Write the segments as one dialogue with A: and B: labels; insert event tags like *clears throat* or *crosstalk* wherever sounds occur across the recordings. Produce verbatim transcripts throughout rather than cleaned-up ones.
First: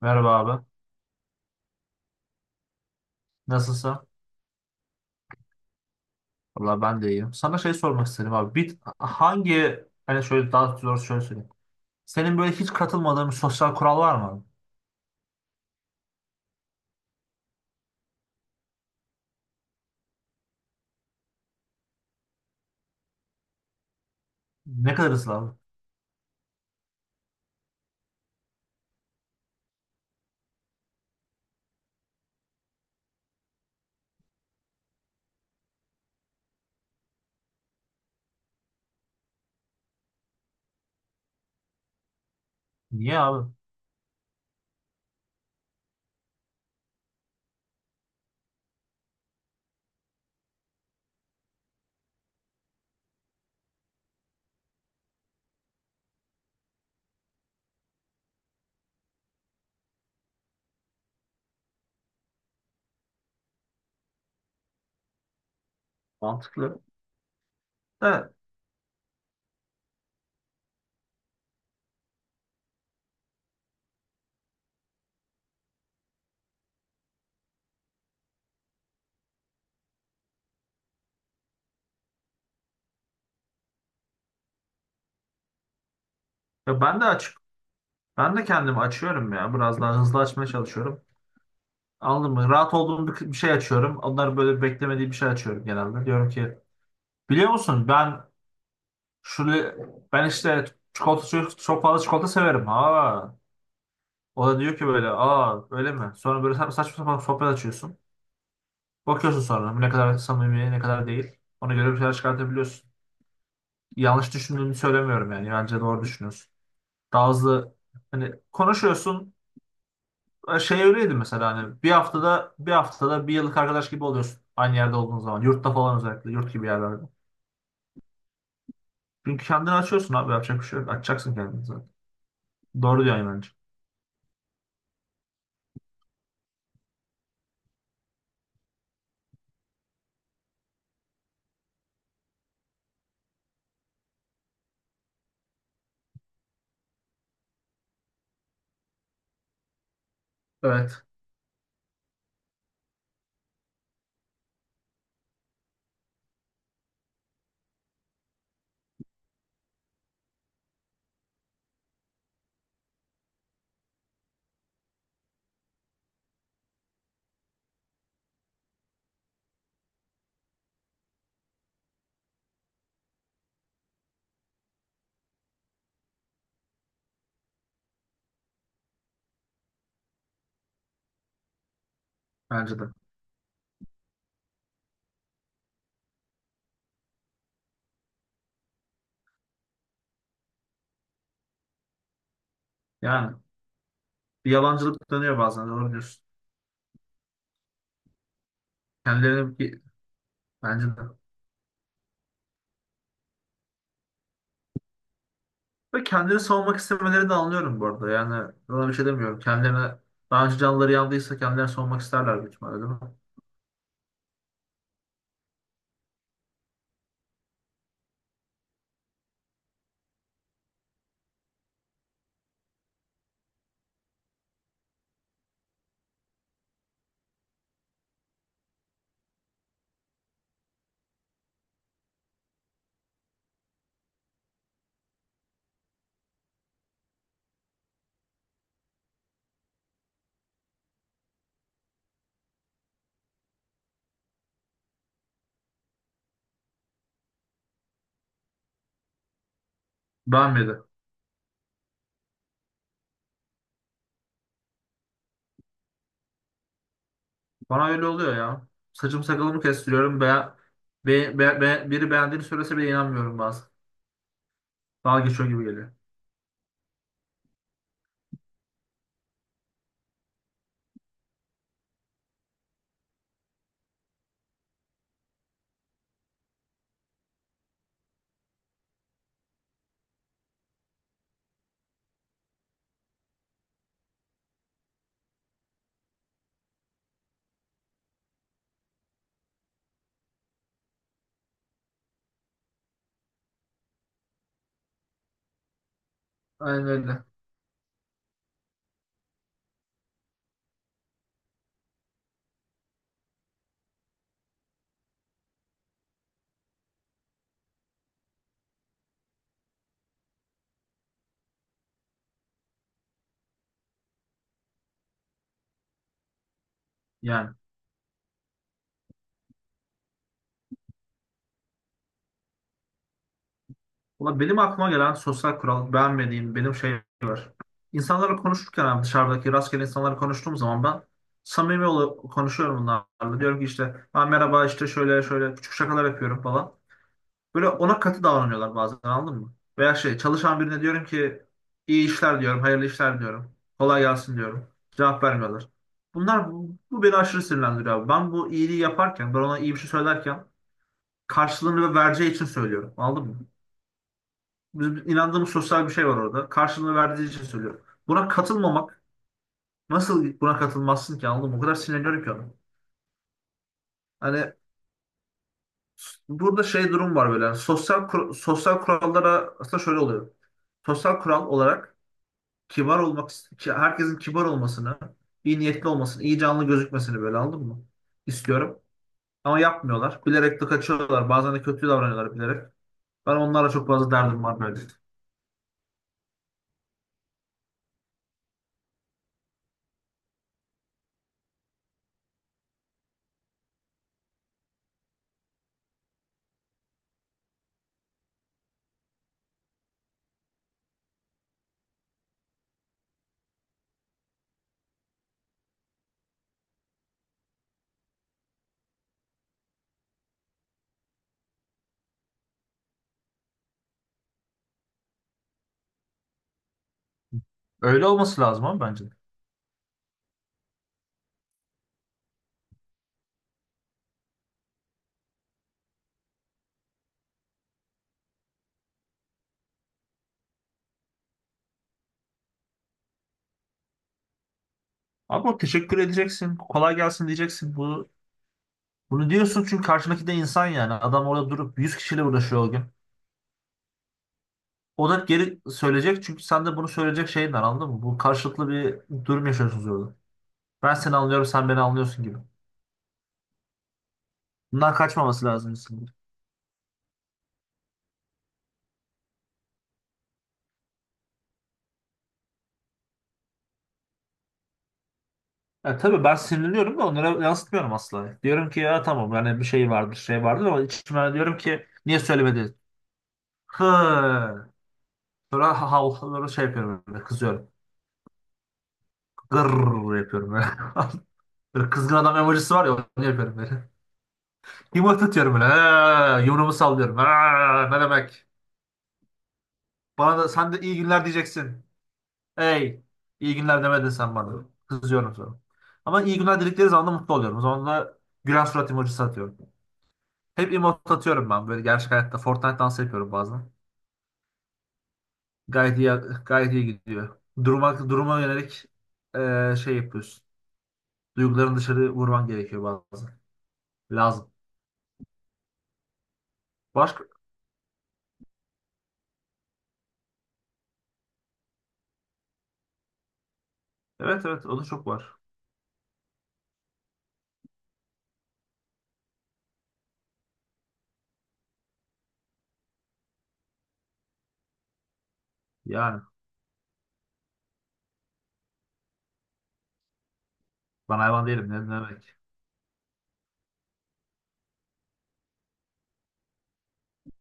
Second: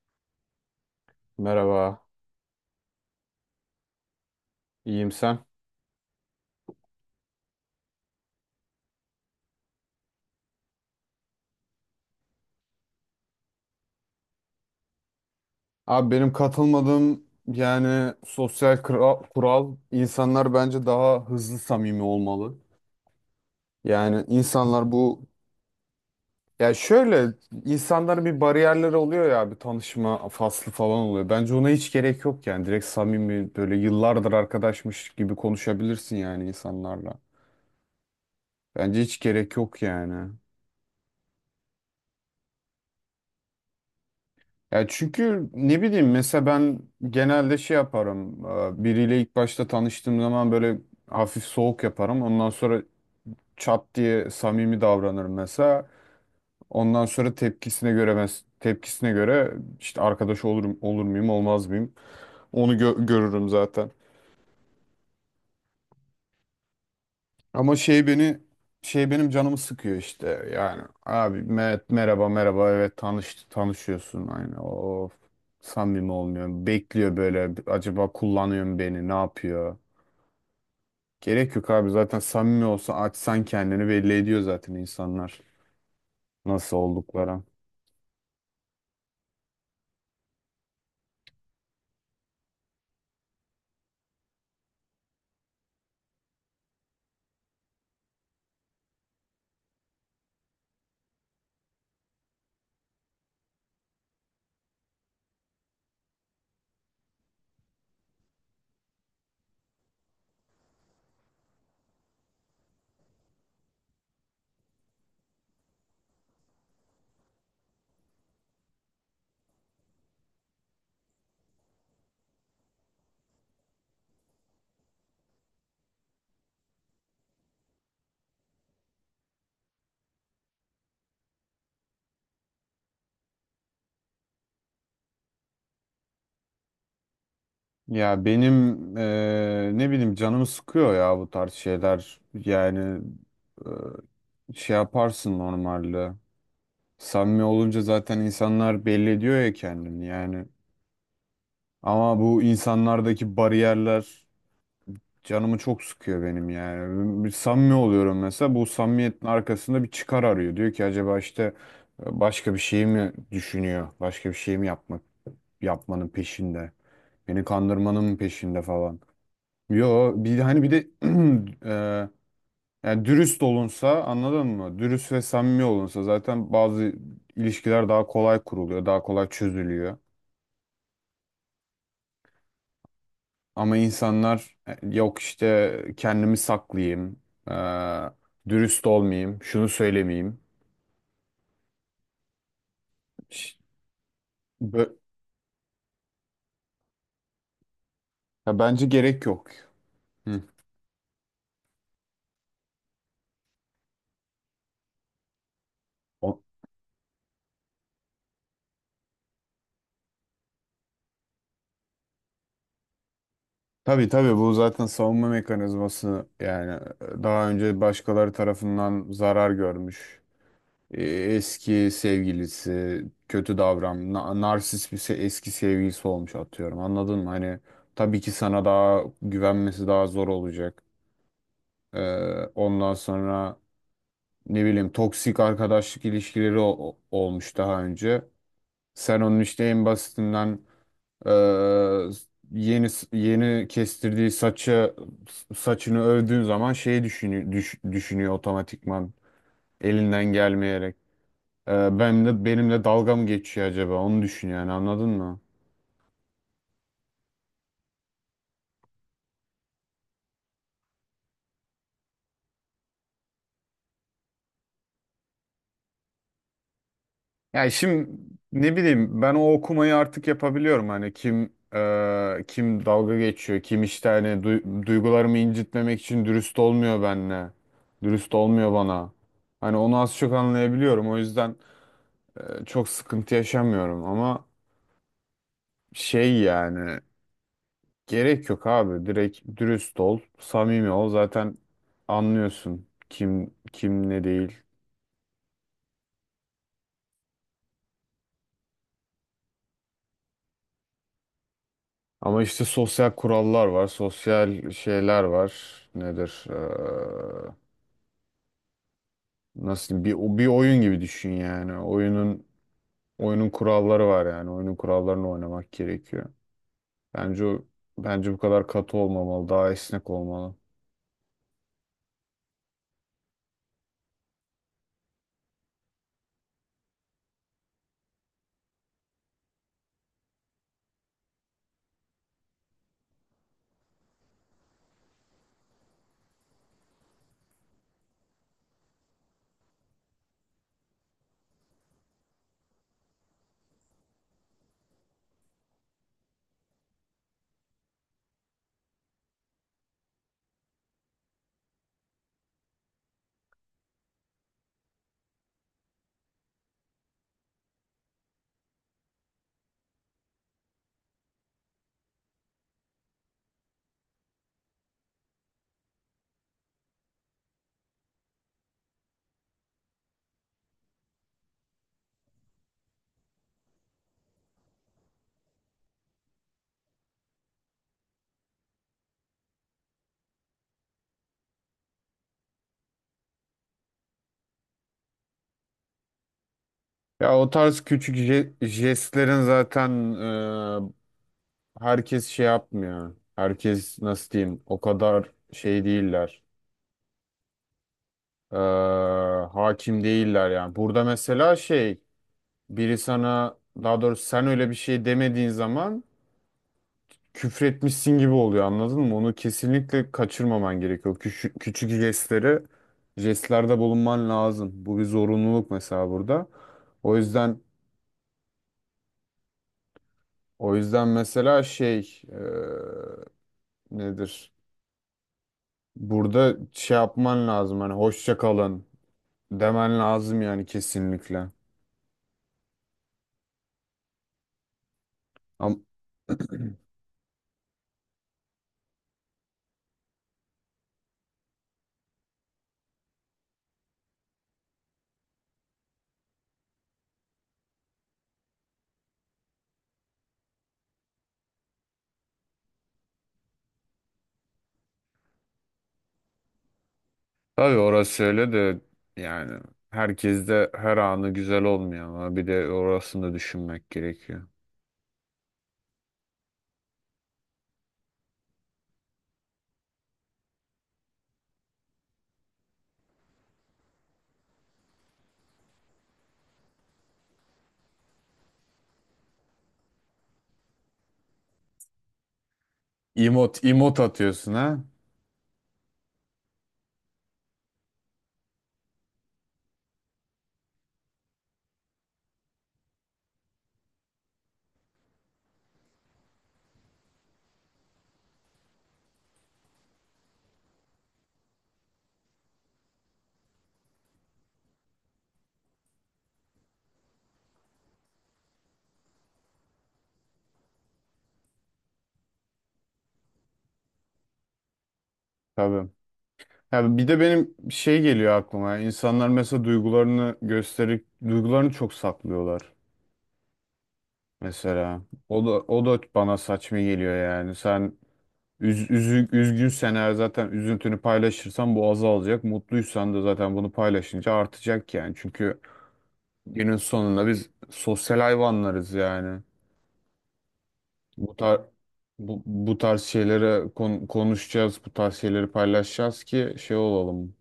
A: Merhaba abi.
B: Merhaba,
A: Nasılsın?
B: iyiyim sen.
A: Valla ben de iyiyim. Sana şey sormak istedim abi. Bir, hangi hani şöyle daha zor, şöyle söyleyeyim. Senin böyle hiç katılmadığın bir sosyal kural var mı abi?
B: Abi benim katılmadığım yani sosyal kura- kural insanlar bence daha hızlı samimi olmalı. Yani insanlar
A: Ne kadar
B: bu
A: ısrar abi?
B: ya şöyle insanların bir bariyerleri oluyor ya bir tanışma faslı falan oluyor. Bence ona hiç gerek yok yani direkt samimi böyle yıllardır arkadaşmış gibi konuşabilirsin yani insanlarla. Bence hiç gerek yok yani.
A: Niye abi?
B: Ya çünkü ne bileyim mesela ben genelde şey yaparım. e, Biriyle ilk başta tanıştığım zaman böyle hafif soğuk yaparım. Ondan sonra çat diye samimi davranırım mesela. Ondan sonra tepkisine göre mes- tepkisine göre işte arkadaş olurum olur muyum olmaz mıyım onu gö- görürüm zaten.
A: Mantıklı.
B: Ama şey
A: Evet.
B: beni şey benim canımı sıkıyor işte. Yani abi Mehmet merhaba merhaba evet tanış tanışıyorsun aynı. Of samimi olmuyor. Bekliyor böyle acaba kullanıyor mu beni ne yapıyor? Gerek yok abi zaten samimi olsa açsan kendini belli ediyor zaten insanlar nasıl
A: Ya ben de açık.
B: oldukları.
A: Ben de kendimi açıyorum ya. Biraz daha hızlı açmaya çalışıyorum. Anladın mı? Rahat olduğum bir, bir şey açıyorum. Onların böyle beklemediği bir şey açıyorum genelde. Diyorum ki biliyor musun ben şöyle, ben işte çikolata, çok, çok fazla çikolata severim. Ha. O da diyor ki böyle, aa öyle mi? Sonra böyle sa- saçma sapan sohbet açıyorsun. Bakıyorsun sonra bu ne kadar samimi, ne kadar değil. Ona göre bir şeyler çıkartabiliyorsun. Yanlış düşündüğünü söylemiyorum yani. Bence doğru düşünüyorsun. Daha hızlı hani konuşuyorsun. E, Şey öyleydi mesela, hani bir haftada bir haftada bir yıllık arkadaş gibi oluyorsun. Aynı yerde olduğun zaman. Yurtta falan özellikle. Yurt gibi yerlerde. Çünkü kendini açıyorsun abi. Yapacak bir şey yok. Açacaksın kendini zaten. Doğru diyorsun bence.
B: Ya benim eee, ne bileyim canımı sıkıyor ya bu tarz şeyler. Yani eee, şey yaparsın normalde. Samimi olunca zaten insanlar belli ediyor ya kendini yani.
A: Evet.
B: Ama bu insanlardaki bariyerler canımı çok sıkıyor benim yani. Bir samimi oluyorum mesela bu samimiyetin arkasında bir çıkar arıyor. Diyor ki acaba işte e, başka bir şey mi düşünüyor? Başka bir şey mi yapmak yapmanın peşinde? Beni kandırmanın mı peşinde falan. Yo bir hani bir de *clears throat* eee, yani dürüst olunsa anladın mı? Dürüst ve samimi olunsa zaten bazı ilişkiler daha kolay kuruluyor, daha kolay çözülüyor.
A: Bence de.
B: Ama insanlar e, yok işte kendimi saklayayım, e, dürüst olmayayım, şunu söylemeyeyim.
A: Yani
B: Ş-
A: bir
B: bö-
A: yalancılık dönüyor bazen. Doğru diyorsun.
B: Ya bence gerek yok.
A: Kendilerini bir-
B: Hı.
A: bence de. Ve
B: O-
A: kendini savunmak istemelerini de anlıyorum bu arada. Yani buna bir şey demiyorum. Kendilerine daha önce canları yandıysa kendilerini savunmak isterler büyük ihtimalle, değil mi?
B: Tabii tabii bu zaten savunma mekanizması yani e, daha önce başkaları tarafından zarar görmüş. E, Eski sevgilisi kötü davran, na- narsist bir se- eski sevgilisi olmuş atıyorum. Anladın mı? Hani tabii ki sana daha güvenmesi daha zor olacak. E, ondan sonra. Ne bileyim toksik arkadaşlık ilişkileri o- o- olmuş daha önce. Sen onun işte en basitinden e, yeni yeni kestirdiği saçı saçını övdüğün zaman şeyi düşünüyor, düş- düşünüyor otomatikman elinden
A: Beğenmedi.
B: gelmeyerek. E, ben de benimle dalga mı geçiyor acaba onu düşünüyor yani anladın mı?
A: Bana öyle oluyor ya. Saçım sakalımı kestiriyorum. Be, be, be, be- biri beğendiğini söylese bile inanmıyorum bazen. Dalga geçiyor gibi geliyor.
B: Yani şimdi ne bileyim ben o okumayı artık yapabiliyorum hani kim e, kim dalga geçiyor kim işte hani du- duygularımı incitmemek için dürüst olmuyor benimle dürüst olmuyor bana hani onu az çok anlayabiliyorum o yüzden e, çok sıkıntı yaşamıyorum ama şey yani gerek yok abi direkt dürüst ol samimi ol zaten anlıyorsun kim kim ne değil.
A: Aynen öyle.
B: Ama işte sosyal kurallar var, sosyal şeyler var. Nedir? Ee, nasıl diyeyim? bir bir oyun gibi düşün yani. Oyunun oyunun kuralları var yani. Oyunun kurallarını oynamak gerekiyor. Bence
A: Yani,
B: o bence bu kadar katı olmamalı, daha esnek olmalı.
A: ulan benim aklıma gelen sosyal kural, beğenmediğim benim şey var. İnsanlarla konuşurken abi, dışarıdaki rastgele insanlarla konuştuğum zaman ben samimi ol konuşuyorum bunlarla. Diyorum ki işte ben merhaba işte şöyle şöyle, küçük şakalar yapıyorum falan. Böyle ona katı davranıyorlar bazen, anladın mı? Veya şey, çalışan birine diyorum ki iyi işler diyorum, hayırlı işler diyorum. Kolay gelsin diyorum. Cevap vermiyorlar. Bunlar bu, bu beni aşırı sinirlendiriyor abi. Ben bu iyiliği yaparken, ben ona iyi bir şey söylerken karşılığını ve vereceği için söylüyorum. Anladın mı? Bizim inandığımız sosyal bir şey var orada. Karşılığını verdiği için söylüyorum. Buna katılmamak, nasıl buna katılmazsın ki, anladın mı? O kadar sinirleniyorum ki ona. Hani s- burada şey durum var böyle. Yani sosyal kur- sosyal kurallara aslında şöyle oluyor. Sosyal kural olarak kibar olmak, ki- herkesin kibar olmasını, iyi niyetli olmasını, iyi canlı gözükmesini, böyle anladın mı? İstiyorum. Ama yapmıyorlar. Bilerek de kaçıyorlar. Bazen de kötü davranıyorlar bilerek. Ben onlarla çok fazla derdim var böyle.
B: Ya o tarz küçük je- jestlerin zaten e, herkes şey yapmıyor. Herkes nasıl diyeyim? O kadar şey değiller. Ee, hakim değiller yani. Burada mesela şey biri sana daha doğrusu sen öyle bir şey demediğin zaman küfretmişsin gibi oluyor anladın mı? Onu kesinlikle kaçırmaman gerekiyor. Küçük, küçük jestleri jestlerde bulunman lazım. Bu bir zorunluluk mesela burada. O yüzden
A: Öyle olması lazım abi bence.
B: o yüzden mesela şey e, nedir? Burada şey yapman lazım hani hoşça kalın demen lazım yani kesinlikle.
A: Ama
B: Ama
A: teşekkür edeceksin. Kolay gelsin diyeceksin. Bunu, bunu diyorsun çünkü karşındaki de insan yani. Adam orada durup yüz kişiyle uğraşıyor o gün. O da geri söyleyecek çünkü sen de bunu söyleyecek şeyin var, anladın mı? Bu karşılıklı bir durum yaşıyorsunuz orada. Ben seni anlıyorum, sen beni anlıyorsun gibi. Bundan kaçmaması lazım.
B: tabii orası öyle de yani herkes de her anı güzel olmuyor ama bir de orasını da düşünmek gerekiyor.
A: Ya tabii ben sinirleniyorum da onlara yansıtmıyorum asla. Diyorum ki ya tamam yani, bir şey vardır, şey vardır ama içime diyorum ki, niye söylemedi? Hı. Sonra havluları şey yapıyorum böyle, kızıyorum. Gırr yapıyorum böyle. *laughs* Böyle kızgın adam emojisi var ya, onu yapıyorum
B: Emot,
A: böyle.
B: emot atıyorsun ha?
A: Yumurta atıyorum böyle. Ha, yumruğumu sallıyorum. Ha, ne demek? Bana da sen de iyi günler diyeceksin. Hey, iyi günler demedin sen bana. Kızıyorum sonra. Ama iyi günler diledikleri zaman da mutlu oluyorum. O zaman da gülen surat emojisi atıyorum. Hep emot atıyorum ben böyle gerçek hayatta. Fortnite dansı yapıyorum bazen. Gayet iyi, gayet iyi gidiyor. Duruma, duruma yönelik eee, şey yapıyorsun. Duygularını dışarı vurman gerekiyor bazen. Lazım.
B: Tabii. Ya bir de
A: Başka?
B: benim şey geliyor aklıma. İnsanlar mesela duygularını gösterip duygularını çok saklıyorlar
A: Evet evet o da
B: mesela.
A: çok var.
B: O da o da bana saçma geliyor yani. Sen üz, üzü- üzgünsen eğer zaten üzüntünü paylaşırsan bu azalacak. Mutluysan da zaten bunu paylaşınca artacak yani. Çünkü
A: Yani
B: günün sonunda biz sosyal hayvanlarız yani.
A: ben
B: Bu
A: hayvan
B: tar
A: değilim, ne ne demek.
B: bu, bu tarz şeylere kon- konuşacağız, bu tarz şeyleri paylaşacağız ki şey olalım.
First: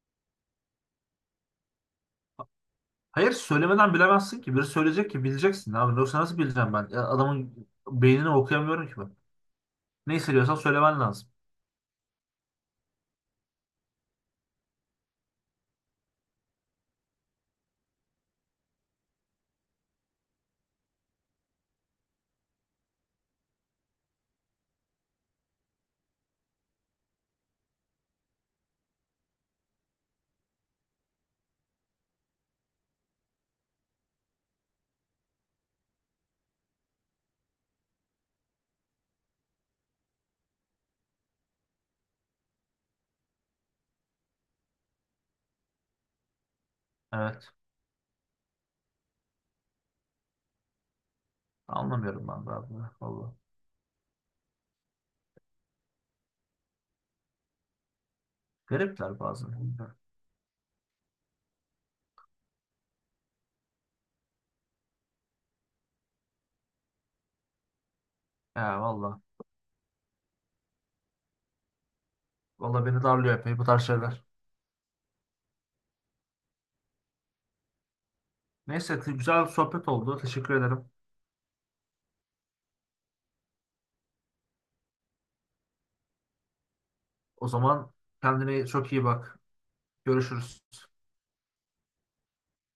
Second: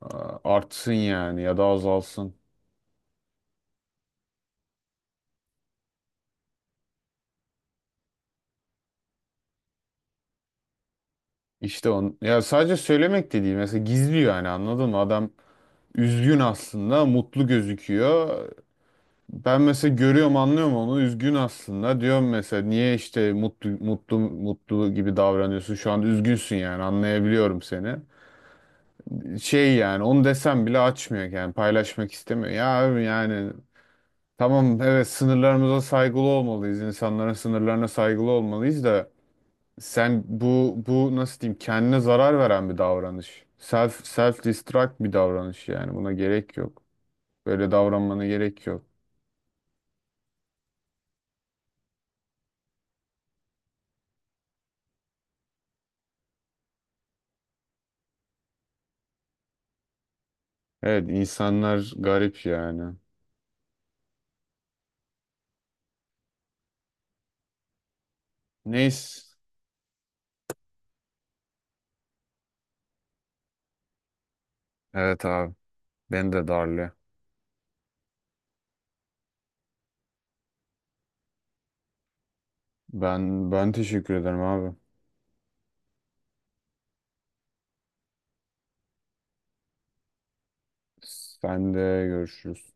B: a- Artsın yani ya da azalsın.
A: Hayır, söylemeden bilemezsin ki. Biri söyleyecek ki bileceksin abi. Yoksa nasıl bileceğim ben? Ya, adamın beynini okuyamıyorum ki ben. Ne hissediyorsan söylemen lazım.
B: İşte on ya sadece söylemek de değil. Mesela gizliyor yani anladın mı? Adam üzgün aslında, mutlu gözüküyor. Ben mesela görüyorum, anlıyorum onu. Üzgün aslında. Diyorum mesela niye işte mutlu mutlu mutlu gibi davranıyorsun? Şu an üzgünsün yani. Anlayabiliyorum seni. Şey yani onu desem bile açmıyor yani paylaşmak istemiyor. Ya abi yani tamam evet sınırlarımıza saygılı olmalıyız. İnsanların sınırlarına saygılı olmalıyız da sen bu bu nasıl diyeyim kendine zarar veren bir davranış. Self self destruct bir davranış yani buna gerek yok.
A: Evet.
B: Böyle davranmana gerek yok.
A: Anlamıyorum ben de abi. Valla. Garipler bazen.
B: Evet insanlar garip yani.
A: Ya valla.
B: Neyse.
A: Valla beni darlıyor epey bu tarz şeyler.
B: Evet abi. Ben de darlı.
A: Neyse, güzel bir sohbet oldu. Teşekkür ederim.
B: Ben ben teşekkür ederim abi.
A: O zaman kendine çok iyi bak. Görüşürüz.
B: Sen de görüşürüz.